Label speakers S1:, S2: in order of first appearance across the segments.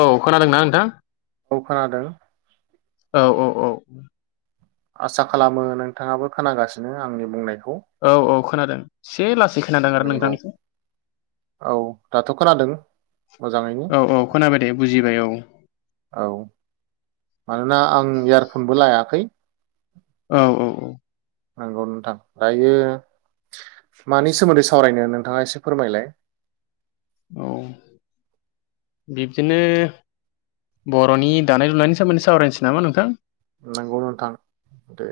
S1: औ खोनादोंना नोंथां?
S2: औखोनादों
S1: औ [inaudible]
S2: आसा खालामो नोंथाङाबो खोनागासिनो आंनि बुंनायखौ
S1: औ औ खोनादों से लासै खोनादों आरो
S2: नंगौ
S1: नोंथांनिखो
S2: औ दाथ' खोनादों मोजाङैनो
S1: औ औ खोनाबाय दे बुजिबाय औ
S2: औ मानोना आं इयारफनबो लायाखै
S1: औ औ औ
S2: नंगौ नोंथां दायो मानि सोमोन्दै सावरायनो नोंथाङा एसे फोरमायलाय
S1: औ बिब्दिनो बर'नि दानाय लुनायनि सोमोन्दै सावरायनोसै नामा नोंथां
S2: नोंगौ नोंथां दे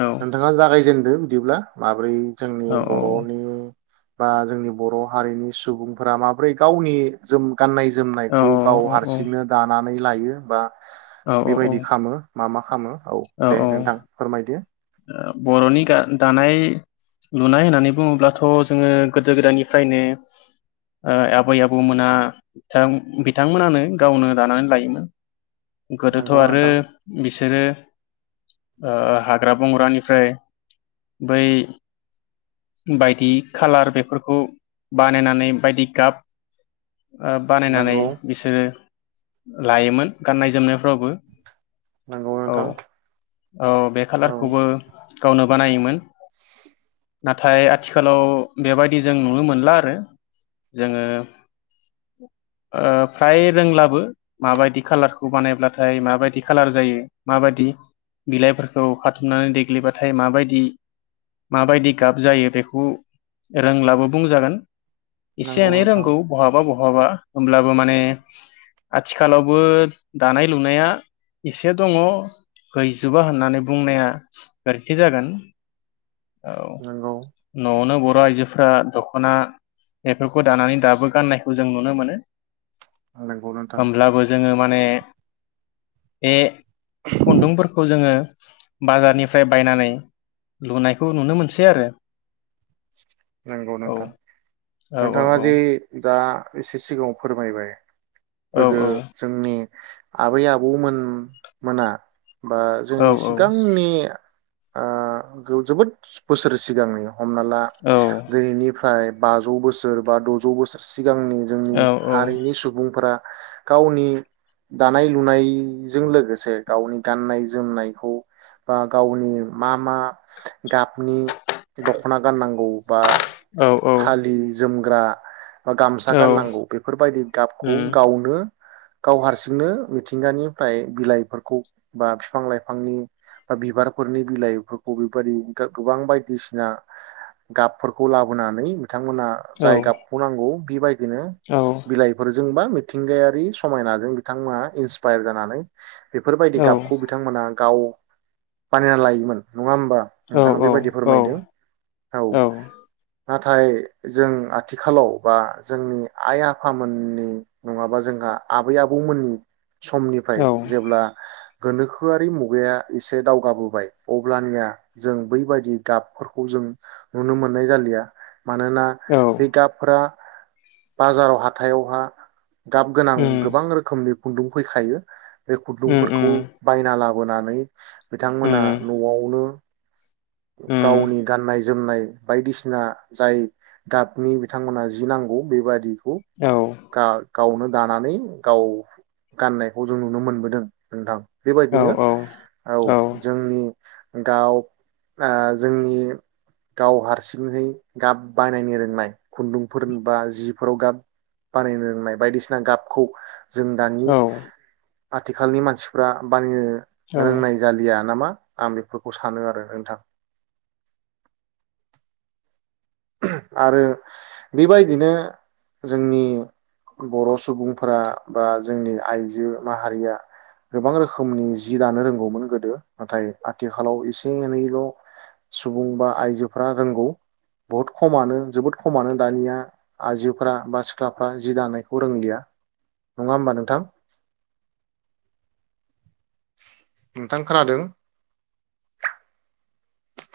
S1: औ
S2: नोंथाङा जागायजेनदो बिदिब्ला माब्रै जोंनि
S1: औ औ
S2: बर'नि बा जोंनि बर' हारिनि सुबुंफोरा माबोरै गावनि जोम गाननाय
S1: औ
S2: जोमनायखौ गाव
S1: औ औ
S2: हारसिंनो दानानै लायो बा बेबायदि
S1: औ
S2: खामो। मा मा खामो। औ दे नोंथां फोरमायदो।
S1: ओ बरनि गा दानाय लुनाय होननानै बुङोब्लाथ जोङो गोदो गोदायनिफ्रायनो ओह आबै आबौमोना बिथांमोनानो गावनो दानानै लायोमोन। गोदोथ
S2: नंगौ
S1: आरो
S2: नोंथां
S1: बिसोरो ओ ओ हाज हाग्रा बंग्रानिफ्राय बै बायदि खालार बेफोरखौ बानायनानै बायदि गाब ओह बानायनानै
S2: नंगौ
S1: बिसोरो लायोमोन गाननाय जोमनायफ्रावबो।
S2: नंगौ
S1: औ
S2: नोंथां
S1: औ बे
S2: औ
S1: खालारखौबो गावनो बानायोमोन।
S2: [inaudible]
S1: नाथाय आथिखालाव बेबायदि जों नुनो मोनला आरो जोङो ओ फ्राय रोंलाबो माबायदि खाालारखौ बानायब्लाथाय माबायदि खालार जायो माबायदि बिलाइफोरखौ खाथुमनानै देग्लिबाथाय माबायदि माबायदि गाब जायो बेखौ रोंलाबो बुंजागोन। इसे
S2: नंगौ
S1: एनै
S2: नोंथां
S1: रोंगौ बहाबा बहा बहाबा होमब्लाबो माने आथिखालावबो दानाय लुनाया एसे दङ हैजोबा होननानै बुंनाया गोरोन्थि जागोन। औ।
S2: नंगौ
S1: नवावनो बुथ बर आइजोफोरा दखना बेफोरखौ दानानै दाबो गाननायखौ जों नुनो मोनो।
S2: नंगौ नोंथां
S1: होमब्लाबो जोङो माने बे खुन्दुंफोरखौ जोङो। बाजारनिफ्राय बायनानै लुनायखौ नुनो मोनसै आरो।
S2: नंगौ
S1: औ
S2: नोंथां
S1: औ
S2: नोंथाङा जे
S1: औ
S2: दा एसे सिगाङाव फोरमायबाय। गोदो जोंनि आबै आबौमोन मोना बा
S1: औ
S2: जोंनि सिगांनि ओह गो जोबोद बोसोर सिगांनि हमना ला।
S1: औ
S2: दिनैनिफ्राय बाजौ बोसोर बा दजौ बोसोर सिग सिगांनि जोंनि हारिनि सुबुंफोरा गावनि दानाय लुनायजों लोगोसे गावनि गाननाय जोमनायखौ बा गावनि मा मा गाबनि दख'ना गाननांगौ बा
S1: औ औ
S2: फालि जोमग्रा जोमग्रा बा गामसा
S1: औ
S2: गाननांगौ बेफोरबायदि गाबखौ
S1: उम
S2: गावनो गाव हारसिंनो मिथिंगानिफ्राय बिलाइफोरखौ बा बिफां लाइफांनि बा बिबारफोरनि बिलाइफोरखौ बेबदि गोबां बायदिसिना गाबफोरखौ लाबोनानै बिथांमोनहा
S1: औ
S2: जाय गाबखौ नांगौ बेबायदि बिदिनो
S1: औ
S2: बिलाइफोरजोंबा मिथिंगायारि समायनाजों बिथांमोना इन्सपायार जानानै बेफोरबायदि गाबखौ बिथांमोना गाव बानायना लायमोन नंङा होमबा नोंथाङा
S1: औ
S2: बेबायदि
S1: औ
S2: फोरमायदों
S1: औ
S2: नाथाय जों आथिखालाव बा जोंनि आइ आफामोननि नंङाबा जोंहा आबै आबौमोननि समनिफ्राय
S1: औ
S2: जेब्ला गोनोखोआरि मुगाया एसे दावगाबोबाय अब्लानिया जों बैबायदि गाबफोरखौ जों नुनो मोननाय जालिया मानोना
S1: औ
S2: बे गाबफ्रा बाजाराव हाथायावहा गाब गोनां
S1: उम
S2: गोबां रोखोमनि खुन्दुं फैखायो बे
S1: उम
S2: खुदुंफोरखौ
S1: उम
S2: बायना लाबो लाबोनानै बिथांमोना
S1: उम
S2: न'आवनो
S1: उम
S2: गावनि गाननाय जोमनाय बायदिसिना जाय गाबनि बिथांमोना जि नांगौ बेबादि
S1: औ
S2: गा गावनो दानानै गाव गाननायखौ जों नुनो मोनबोदों नोंथां
S1: औ
S2: बेबायदिनो
S1: औ
S2: औ जोंनि गाव ओ जोंनि गाव हारसिंहै गाब बानायनो रोंनाय खुन्दुंफोर बा जिफोराव गाब बानायनो रोंनाय बायदिसिना गाबखौ जों दानि आथिखालनि मानसिफ्रा बानायनो
S1: औ
S2: रोंनाय जालिया नामा। आं बेफोरखौ सानो आरो। [unintelligible] आरो बेबादिनो जोंनि बर' सुबुं फोरा बा जोंनि आयजो माहारिया गोबां रोखोमनि जि दानो रोंगौमोन गोदो नाथाय आथिखालाव एसे एनैल' सुबुं बा आयजोफ्रा रोंगौ। बहुत खमानो जोबोद खमानो दानिया आयजोफोरा बा सिख्लाफ्रा जि दानायखौ रोंलिया नङा होमबा नोंथां नोंथां खोनादों?